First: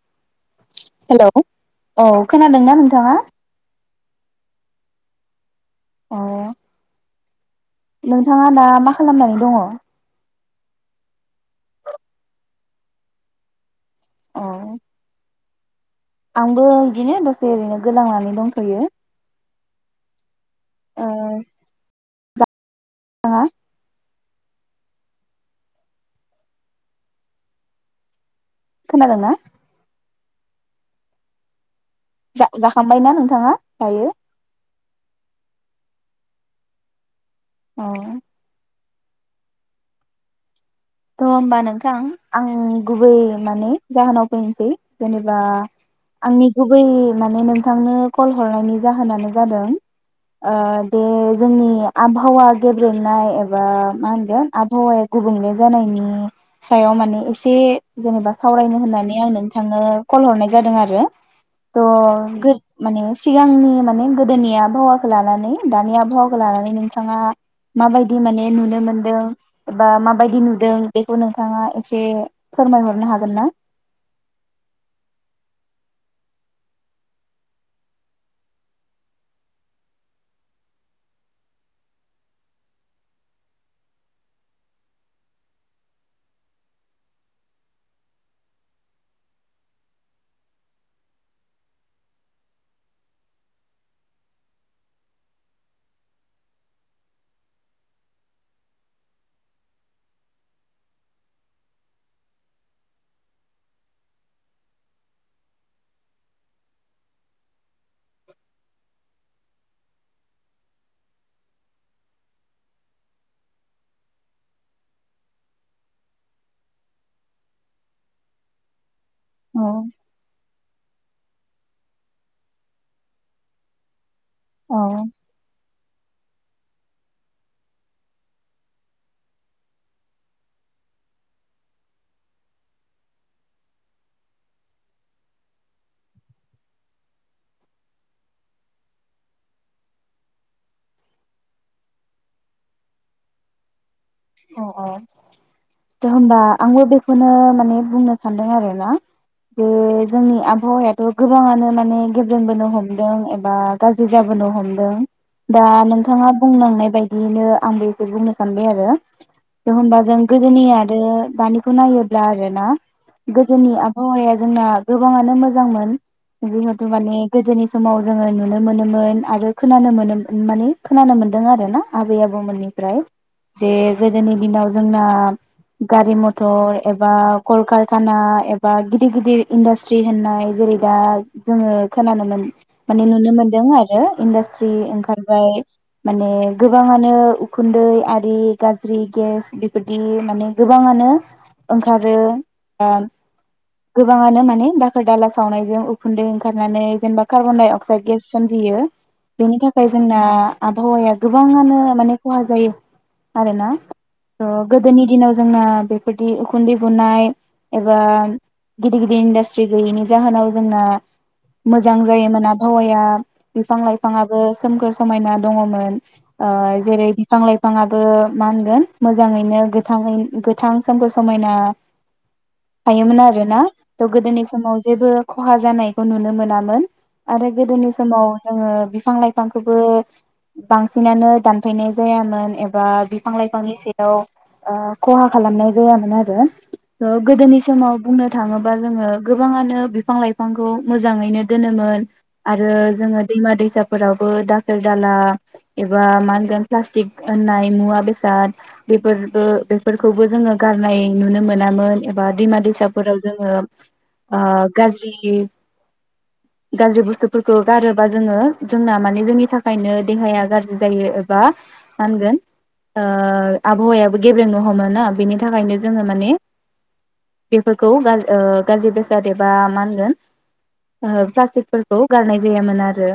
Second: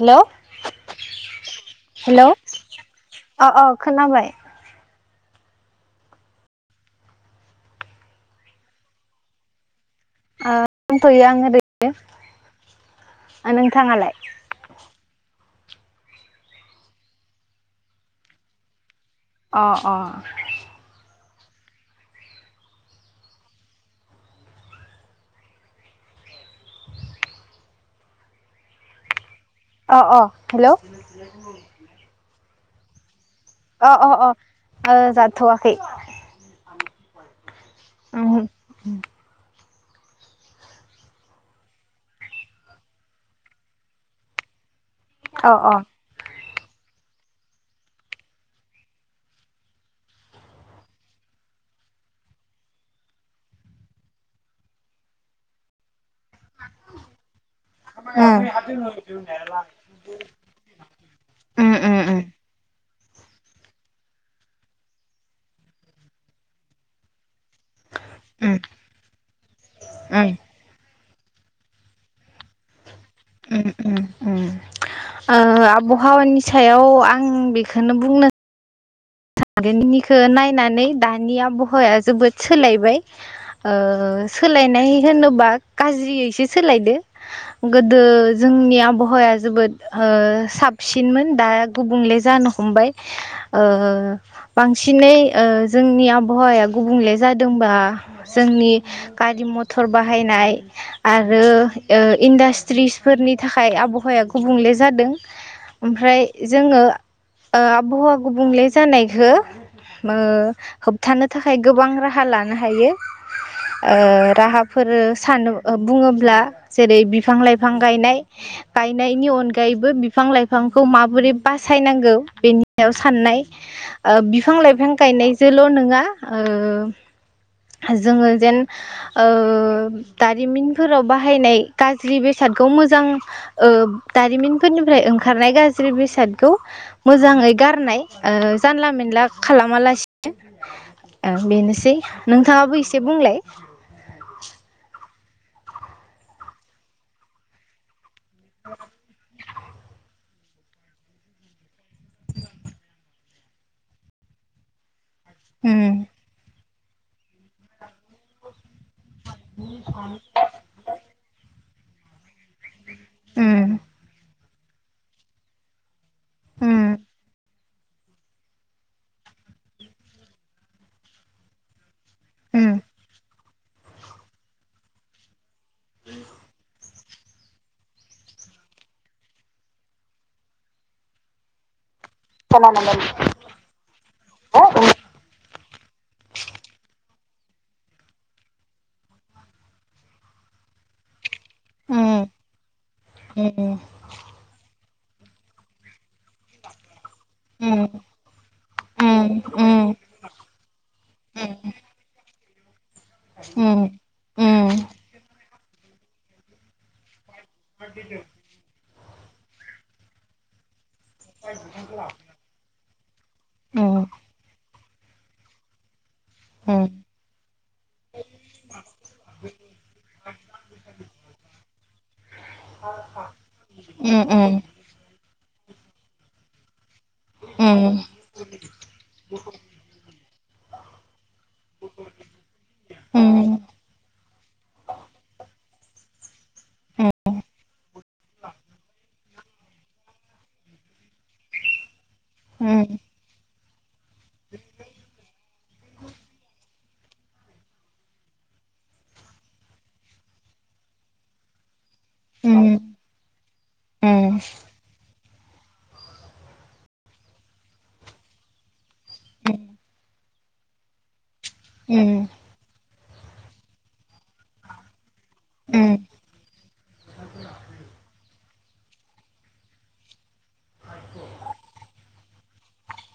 Hello hello औ hello खोनादोंना नोंथाङा? अ अ खोनाबाय? अ नोंथाङा दा मा खालामनानै दङ? ओ दंथ'यो आं ओरै आनों थाङालाय आंबो इदिनो दसे ओरैनो गोलांनानै दंथ'यो अ अ ओ आ खोनादोंना? अ अ हेलौ जा जाखांबायना नों अ अ अ ओ जाथ'वाखै अ [unintelligible] [inaudible] त'होमबा नोंथां आं गुबै माने जाहोनाव फैनोसै जेनेबा अ अ आंनि गुबै माने नोंथांनो कल हरनायनि जाहोनानो जादों ओ दे जोंनि आबहावा गेब्रेंनाय एबा मा होनगोन आबहावाया गुबुंले जानायनि सायाव माने एसे जेनेबा उम सावरायनो होननानै आं नोंथांनो कल हरनाय जादों आरो उम उम थ' गो माने सिगांनि माने गोदोनि आबहावाखौ लानानै दानि आबहावाखौ लानानै नोंथाङा माबायदि माने उम नुनो मोनदों एबा उम माबायदि नु बेखौ नोंथाङा एसे फोरमायहरनो हागो उम उम उम ओ आब हावानि सायाव आं बेखोनो बुंनो [unintelligible] नायनानै दानि आबहावाया जोबोद सोलायबाय ओ सोलायनाय होनोबा गाज्रियैसो सोलायदो गोदो जोंनि आबहावाया जोबोद ओ साबसिनमोन दा गुबुंले जानो हमबाय ओ बांसिनै ओ जोंनि आबहावाया गुबुंले जादोंबा जोंनि गारि मथर बाहायनाय आरो ओ इन्डास्ट्रिसफोरनि थाखाय आबहावाया गुबुंले जादों ओमफाय जोङो ओ आबहावा गुबुंले जानाय खो ओ होबथानो थाखाय गोबां राहा लानो हायो ओ राहाफोर सानो ओ बुङोब्ला जेरै बिफां लाइफां गायनाय गायनायनि औ अनगायैबो बिफां लाइफांखौ माबोरै बासायनांगौ बेनियाव साननाय ओ बिफां औ लाइफां गायनायजोल' नोङा ओ जोङो जेन ओ दारिमिनफोराव बाहायनाय गाज्रि बेसादखौ मोजां ओ दारिमिनफोरनिफ्राय ओंखारनाय गाज्रि बेसादखौ मोजाङै गारनाय ओ जानला मोनला खालामालासिनो ओ बेनोसै नोंथाङाबो एसे बुंलाय औ औ दे होनबा आंबो बेखौनो माने बुंनो सानदों आरोना बे जोंनि आबहावायाथ' गोबाङानो माने गेब्रेंबोनो हमदों एबा गाज्रि जाबोनो हमदों दा उम नोंथाङा बुंनाय बायदियैनो आंबो एसे बुंनो सानबाय आरो थ होमबा जों गोदोनि आरो दानि खौ नायोब्ला आरोना? उम गोदोनि आबहावाया जोंना गोबाङानो मोजांमोन जिहेतु उम माने गोदोनि समाव जोङो नुनो मोनोमोन आरो खोनानो मोनोम माने खोनानो मोन्दों आरो ना आबै आबौमोननिफ्राय जे गोदोनि दिनाव जोंना गारि मथर एबा कलकारखाना एबा गिदिर गिदिर इन्डास्ट्रि होननाय जेरै दा जोङो खोनानो माने नुनो मोन्दों आरो इन्डास्ट्रि ओंखारबाय माने गोबाङानो। उखुन्दै आरि गाज्रि गेस बेबायदि माने गोबाङानो ओंखारो ओ गोबाङानो माने बाग फोर दाला सावनायजों उखुन्दै ओंखारनानै जेनेबा कार्बन दडाइ अक्साइड गेस सोमजियो बेनि थाखाय जोंना आबहावाया गोबाङानो माने खहा जायो। आरो ना थ' गोदोनि दिनाव जोंना बेफोरदि उखुन्दै नाय एबा गिदिर गिदिर इन्डास्ट्रि गैयिनि जाहोनाव जोंना मोजां जायोमोन‌। आबहावाया बिफां लाइफाङाबो सोमखोर समायना दङमोन। ओ जेरै बिफां लाइफांआ ओ मा मोनगोन मोजाङैनो गोथां समखौ समायना थायोमोन आरोना गोदोनि समाव जेबो। खहा जानायखौ नुनो मोनामोन। आरो गोदोनि समाव जोङो बिफां लाइफांखौबो बांसिनानो दानफायनाय जायामोन बा बिफां लाइफांनि सायाव ओ खहा खालामनाय जायामोन आरो गोदोनि समाव बुंनो थाङोबा जोङो गोबाङानो बिफां लाइफांखौ मोजाङैनो दोनोमोन आरो जोङो दैमा दैसाफोरावबो दाखोर दाला एबा मा होनगोन प्लास्टिक होननाय मुवा बेसाद बेफोरबो बेफोरखौबो जोङो गारनाय नुनो मोनामोन एबा दैमा दैसाफोराव जोङो। आ गाज्रि गाज्रि बुस्थुफोरखौ गारोबा जोङो जोंना माने जोंनि थाखायनो देहाया गाज्रि जायो एबा। मा होनगोन ओ आबहावायाबो गेब्रें न हमोन बेनि थाखायनो जोङो माने ओ बेफोरखौ गाज्रि बेसाद एबा मा होनगोन प्लास्टिकफोरखौ गारनाय जायामोन आरो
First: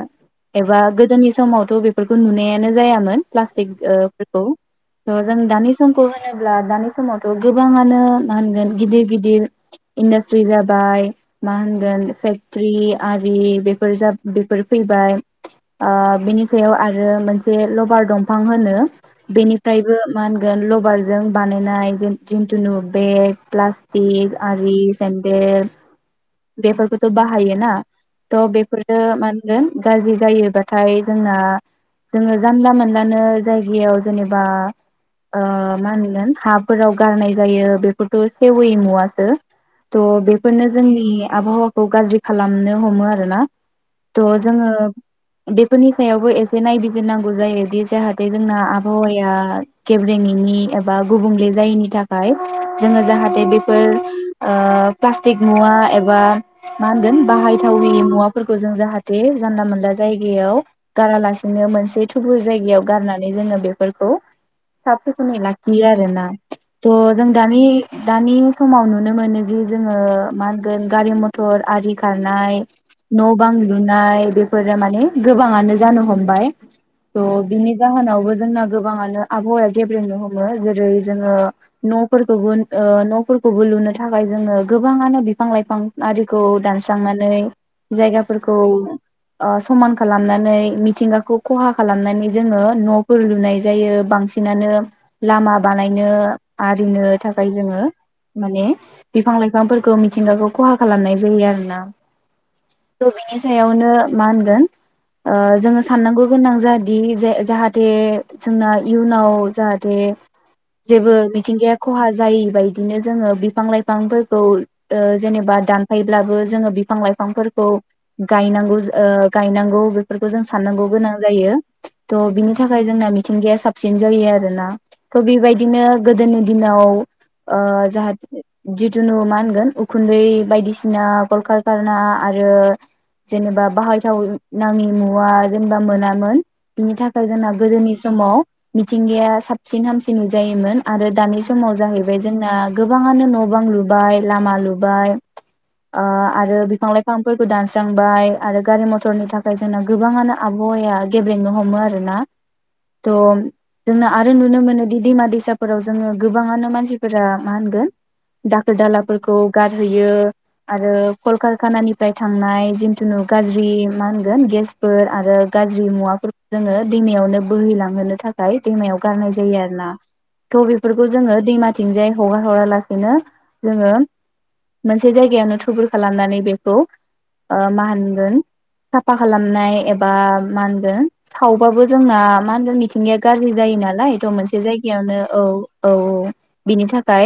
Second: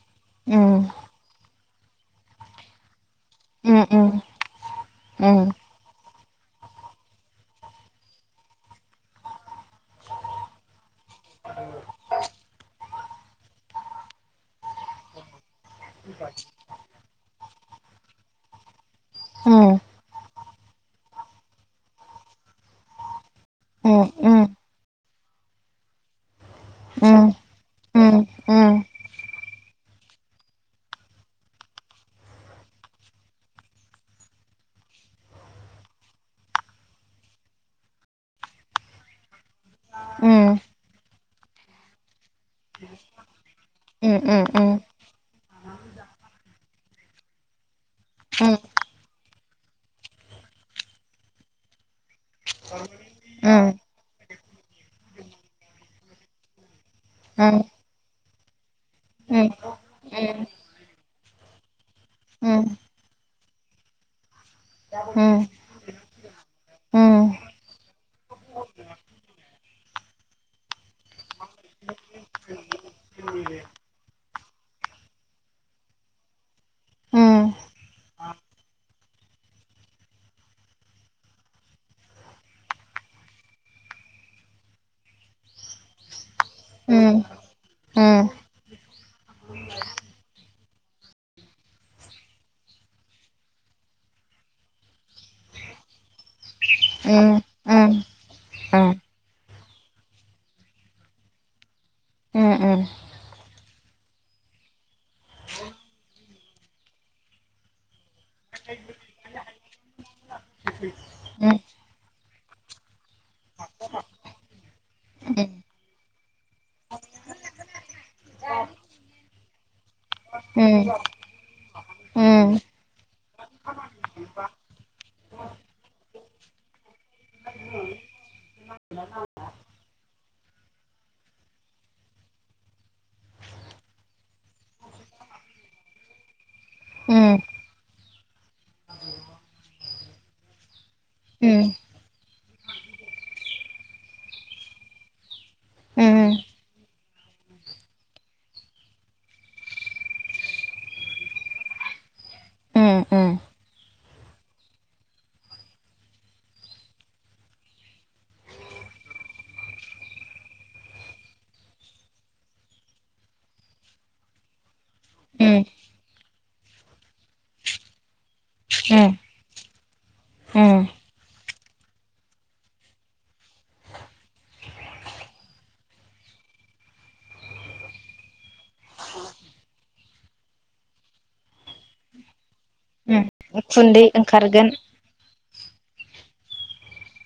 एबा गोदोनि समावथ' बेफोरखौ नुनायानो जायामोन प्ला [unintelligible] जों दानि समखौ जेब्ला दानि समावथ' गोबाङानो मा होनगोन गिदिर गिदिर इन्डास्ट्रि जाबाय मा होनगोन फेक्ट्रि आरि बेफोर बेफोर फैबाय बिनि सायाव आरो मोनसे लभार दं। बिफां होनो बेनिफ्रायबो मा होनगोन लबारजों बानायनाय जिथुुनु बेग प्लास्टिक आरि सेन्देल बेफोरखौथ' बाहायोना थ बेफोरो मान गोन गाज्रि जायोबाथाय जोंना जोङो जानला मानला दानो जायगायाव जेनेबा मा होनगोन हाफोराव गारनाय जायो बेफोरथ' सेवै मुवासो थह बेफोरनो जोंनि आबहावाखौ गाज्रि खालामनो हमो आरो ना। थ' जोङो बेफोरनि सायावबो एसे नायबिजिरनांगौ जायो। दि जाहाथे जोंना आबहावाया गेब्रेङिनि एबा गुबुंले जायैनि थाखाय जोङो जाहाथे बेफोर ओ प्लास्टिक मुवा एबा मा होनगोन बाहायथाविनि मुवाफोरखौ जों जाहाथे जानला मोनला जायगायाव गारालासेनो मोनसे थुबुर जाय याव गारनानै जोङो बेफोरखौ साब सिखोनै लाखियो आरोना थ' जों दानि दानि समाव नुनो मोनो जि जोङो मा होनगोन गारि मथर आरि खारनाय न' बां लुनाय बेफोरो माने गोबाङानो जानो हमबाय थ' बिनि जाहोनावबो जोंना गोबाङानो आबहावाया गेब्रेनो हमो जेरै जोङो न'फोरखौबो ओ न'फोरखौबो लुनो थाखाय जोङो गोबाङानो बिफां लाइफां आरि खौ दानस्रांनानै जायगाफोरखौ ओ समान खालामनानै मिथिंगाखौ खहा खालामनानै जोङो न'फोर लुनाय जायो बांसिनानो लामा बानायनो आरिनो थाखाय जोङो माने बिफां लाइफांफोरखौ मिथिंगाखौ खहा खालामनाय जायो आरोना थ' बिनि सायावनो मा होनगोन ओ जोङो साननांगौ गोनां जा दि जे जाहाथे जोंना इयुनाव जाहाथे जेबो मिथिंगाया खहा जायै बायदिनो जोङो बिफां लाइफांफोरखौ ओ जेनेबा दानफायोब्लाबो जोङो बिफां लाइफांफोरखौ गायनांगौ ओ गायनांगौ बे फोरखौ जों साननांगौ गोनां जायो। थ' बिनि थाखाय जोंना मिथिंगाया साबसिन जायो आरोना थ' बिबायदिनो गोदोनि दिनाव ओ जाह जिथुनु मा होनगोन उखुन्दै बायदिसिना गलकखारा आरो जेनेबा बाहायथाव नाङि मुवा जेनेबा मोनामोन। बिनि थाखाय जोंना गोदोनिस समाव मिथिंगाया साबसिन हामसिन नुजायोमोन। आरो दानि समाव जाहैबाय जों ना गोबाङानो न' बां लुबाय लामा लुबाय ओ आरो बिफां लाइफांफोरखौ दानस्रांबाय आरो गारि मथरनि थाखाय जोंना गोबाङानो आबहावाया गेब्रेंनो हमो आरो ना थ' जोंना आरो नुनो मोनोदि दैमा दैसाफोराव जोङो गोबाङानो मानसिफोरा मा होनगोन दाखोर दालाफोरखौ गारहैयो आरो कलकारखानानिफ्राय थांनाय जिनथुुनु गाज्रि मा होनगोन गेस फोर आरो गाज [unintelligible] जोङो दैमायावनो बोहैलांहोनो था खाय दैमायाव गारनाय जायो आरो ना। थ' बेफोरखौ जोङो दैमाथिंजाय हगार हरा लासेनो जोङो मोनसे जायगायावनो थुबुर खालामनानै बेखौ ओ मा होनगोन साफा खालामनाय एबा मा होनगोन सावबाबो जोंना मा होनगोन मि थिंगाया गाज्रि जायो उखुन्दै नालाय थ' मोनसे ओंखारगोन जायगायावनो औ औ औ बिनि थाखाय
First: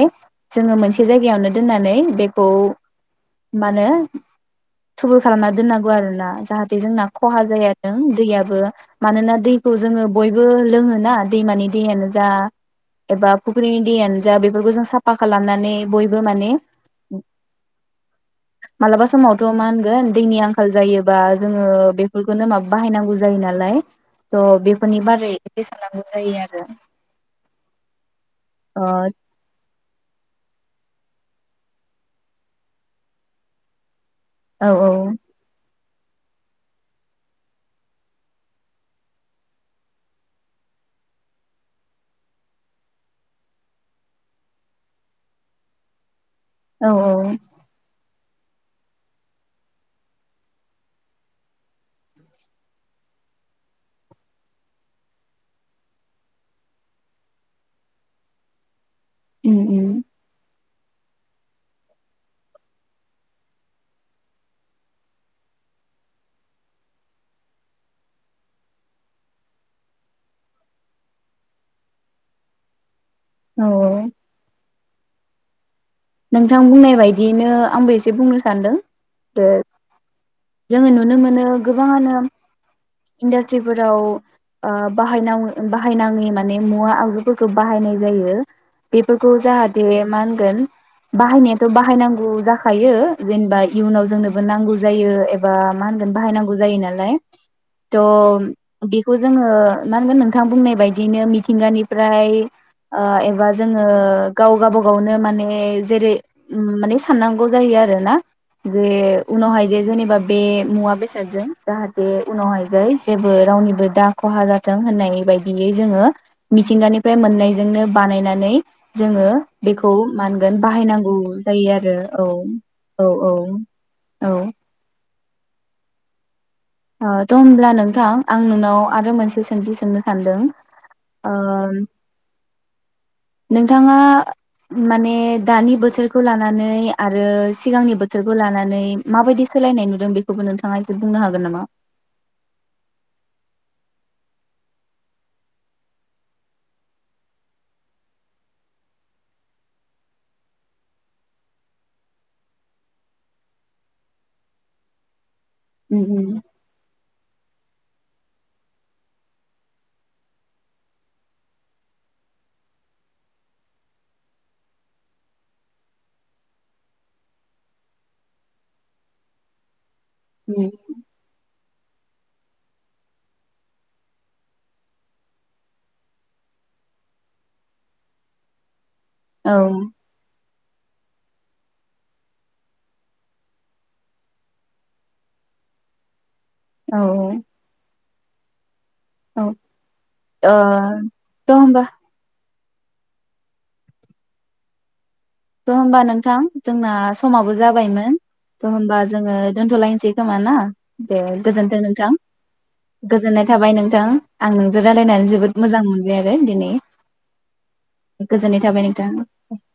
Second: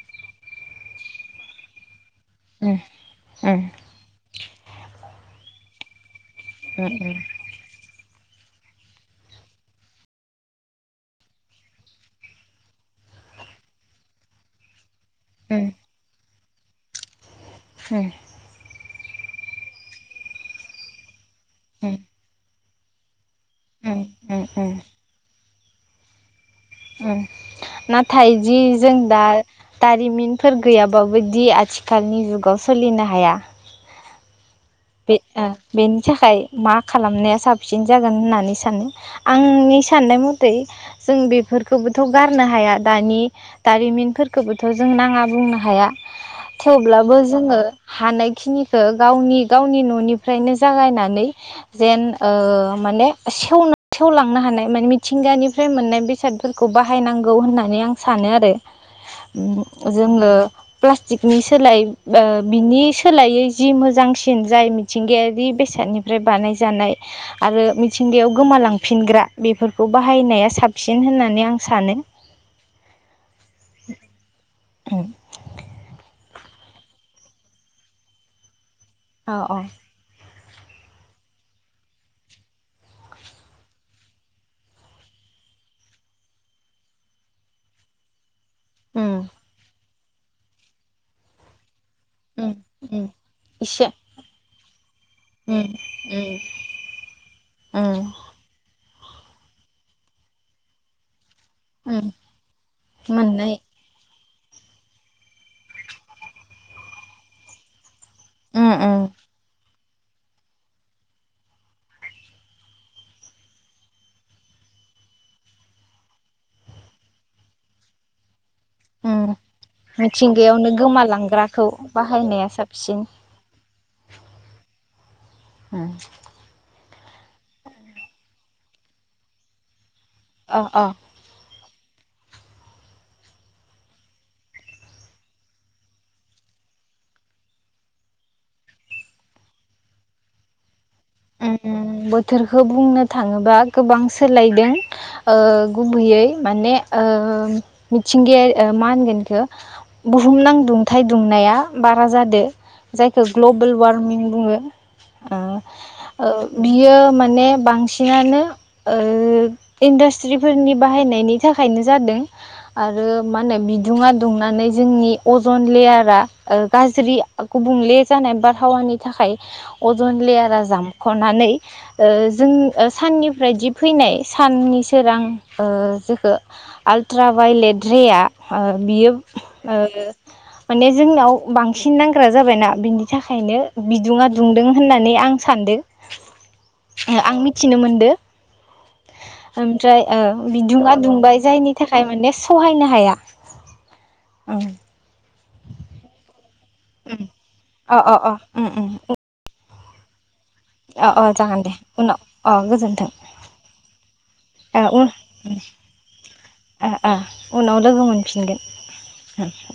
जोङो मोनसे जायगायावनो दोननानै बेखौ उम उम मानो थुबुर खालामना दोननांगौ आरोना जाहाथे उम जोंना उम खहा जाया। [unintelligible] दैयाबो मानोना दैखौ जोङो बयबो लोङोना दैमानि दैयानो जा एबा फुख्रिनि दैयानो जा बेफोरखौ जों साफा उम खालामनानै बयबो माने मालाबा समावथ' मा होनगोन दैनि आंखाल जायोबा जोङो बेफोरखौनो माब बाहायनांगौ जायो नालाय उम त उम उम बेफोरनि बारै एसे साननांगौ जायो आरो। नाथाय जि अ जों दा दारिमिनफोर गैयाबाबो दि आथिखालनि जुगाव सोलिनो हाया औ औ बे ओ बेनि थाखाय मा खालामनाया साबसिन जागोन होननानै सानो आंनि साननाय मथै जों बेफोरखौबोथ गारनो हाया दानि दारिमिनफोरखौबोथ जों नाङा बुंनो हाया। औ थेवब्लाबो जोङो हानाय खिनिखो गावनि गावनि ननिफ्रायनो जागायनानै जेन ओ माने सेवनो सेवलांनो हानाय माने मिथिंगानिफ्राय मोननाय बेसादफोरखौ बाहायनांगौ होननानै आं सानो आरो। उम जोङो प्लास्टिकनि सोलाय ओ बिनि सोलायै जि मोजां सिन जाय मिथिंगायारि बेसादनिफ्राय बानायजानाय आरो मिथिंगायाव गोमालांफिनग्रा बेफोरखौ बाहायनाया साबसिन होननानै आं सानो। औ औ उम नोंथां बुंनाय बायदियैनो आंबो एसे बुंनो सान्दों। औ औ जोङो नुनो मोनो गोबाङानो इन्डास्ट्रिफोराव ओ बाहायना बाहायनाङि माने मुवा आगजुफोरखौ बाहायनाय जायो। उम बेफोरखौ जाहाथे मा होनगोन बाहायनायाथ बाह बाहायनांगौ उम जाखायो उम जेनेबा इसे इयुनाव जोंनोबो नांगौ जायो एबा उम मा होनगोन बाहायनांगौ जायो नालाय। त उम बेखौ जोङो मा होनगोन नोंथां बुंनाय बायदिनो मिथि उम थिंगानिफ्राय ओ एबा मोननाय जोङो गाव गाबागावनो माने जेरै उम माने साननांगौ जायो आरो ना? उम जे उम उनावहाय जे जेनिबा बे मुवा बेसादजों जाहाथे उनावहाय जे जेबो रावनिबो दा खहा जाथों होननाय बायदियै जोङो मिथिंगानिफ्राय मोननायजोंनो बानायनानै जोङो उम बेखौ मा होनगोन मिथिंगायावनो बाहायनांगौ गोमालांग्राखौ जायो आरो औ बाहायनाया साबसिन। औ औ। औ हम त हब्ला नोंथां आं नोंनाव आरो मोनसे सोंथि सोंनो सानदों। अ अ ओ नोंथाङा माने दानि बोथोरखौ लानानै आरो सिगांनि बोथोरखौ लानानै माबायदि सोलायनाय नुदों बेखौबो नोंथाङा एसे बुंनो हागोन नामा? उम बोथोरखौ बुंनो थाङोबा गोबां सोलायदों। गुबैयै माने ओ मिथिंगायारि मा होनगोन बेखौ बुहुमनां दुंथाय दुंनाया बारा जादो जायखौ ग्लबेलवार्मिं बुङो। ओ उम ओ उम बियो मा ने बांसिनानो ओ इन्डास्ट्रिफोरनि बाहायनायनि थाखायनो जादों आरो मा होनो बिदुंया दुंनानै जोंनि अजन लेयारा गाज्रि गुबुंले जानाय बारहावानि थाखाय अजन लेयारा उम जाम खनानै ओ जों साननिफ्रायदि फैनाय साननि सोरां ओ जोखो आलर्ट्राभायलेटरेया ओ बियो औ ओ माने जोंनाव बांसिन नांग्रा जाबायना बिनि थाखायनो बिदुुंया दुंदो होननानै आं सानदो। आं मिथिनो मोनदो। औ ओमफ्राय ओ बिदुुंया दुंबाय थ' जायनि होमबा थाखाय माने सहायनो हाया। दे होमबा नोंथां जोंना समाबो अ जाबायमोन अ अ उम त उम होमबा जोङो दोनथ'लायनो [unintelligible] सै खोमा ना अ दे अ जागोन दे गोजोनथों नोंथां उनाव अ गोजोन्थों गोजोननाय थाबाय नोंथां आं नोंजों ओ उन रायलायनानै जोबोद मोजां मोनबाय आरो दिनै ओ ओ उनाव लोगो मोनफिनगोन गोजोननाय थाबाय नोंथां उम उम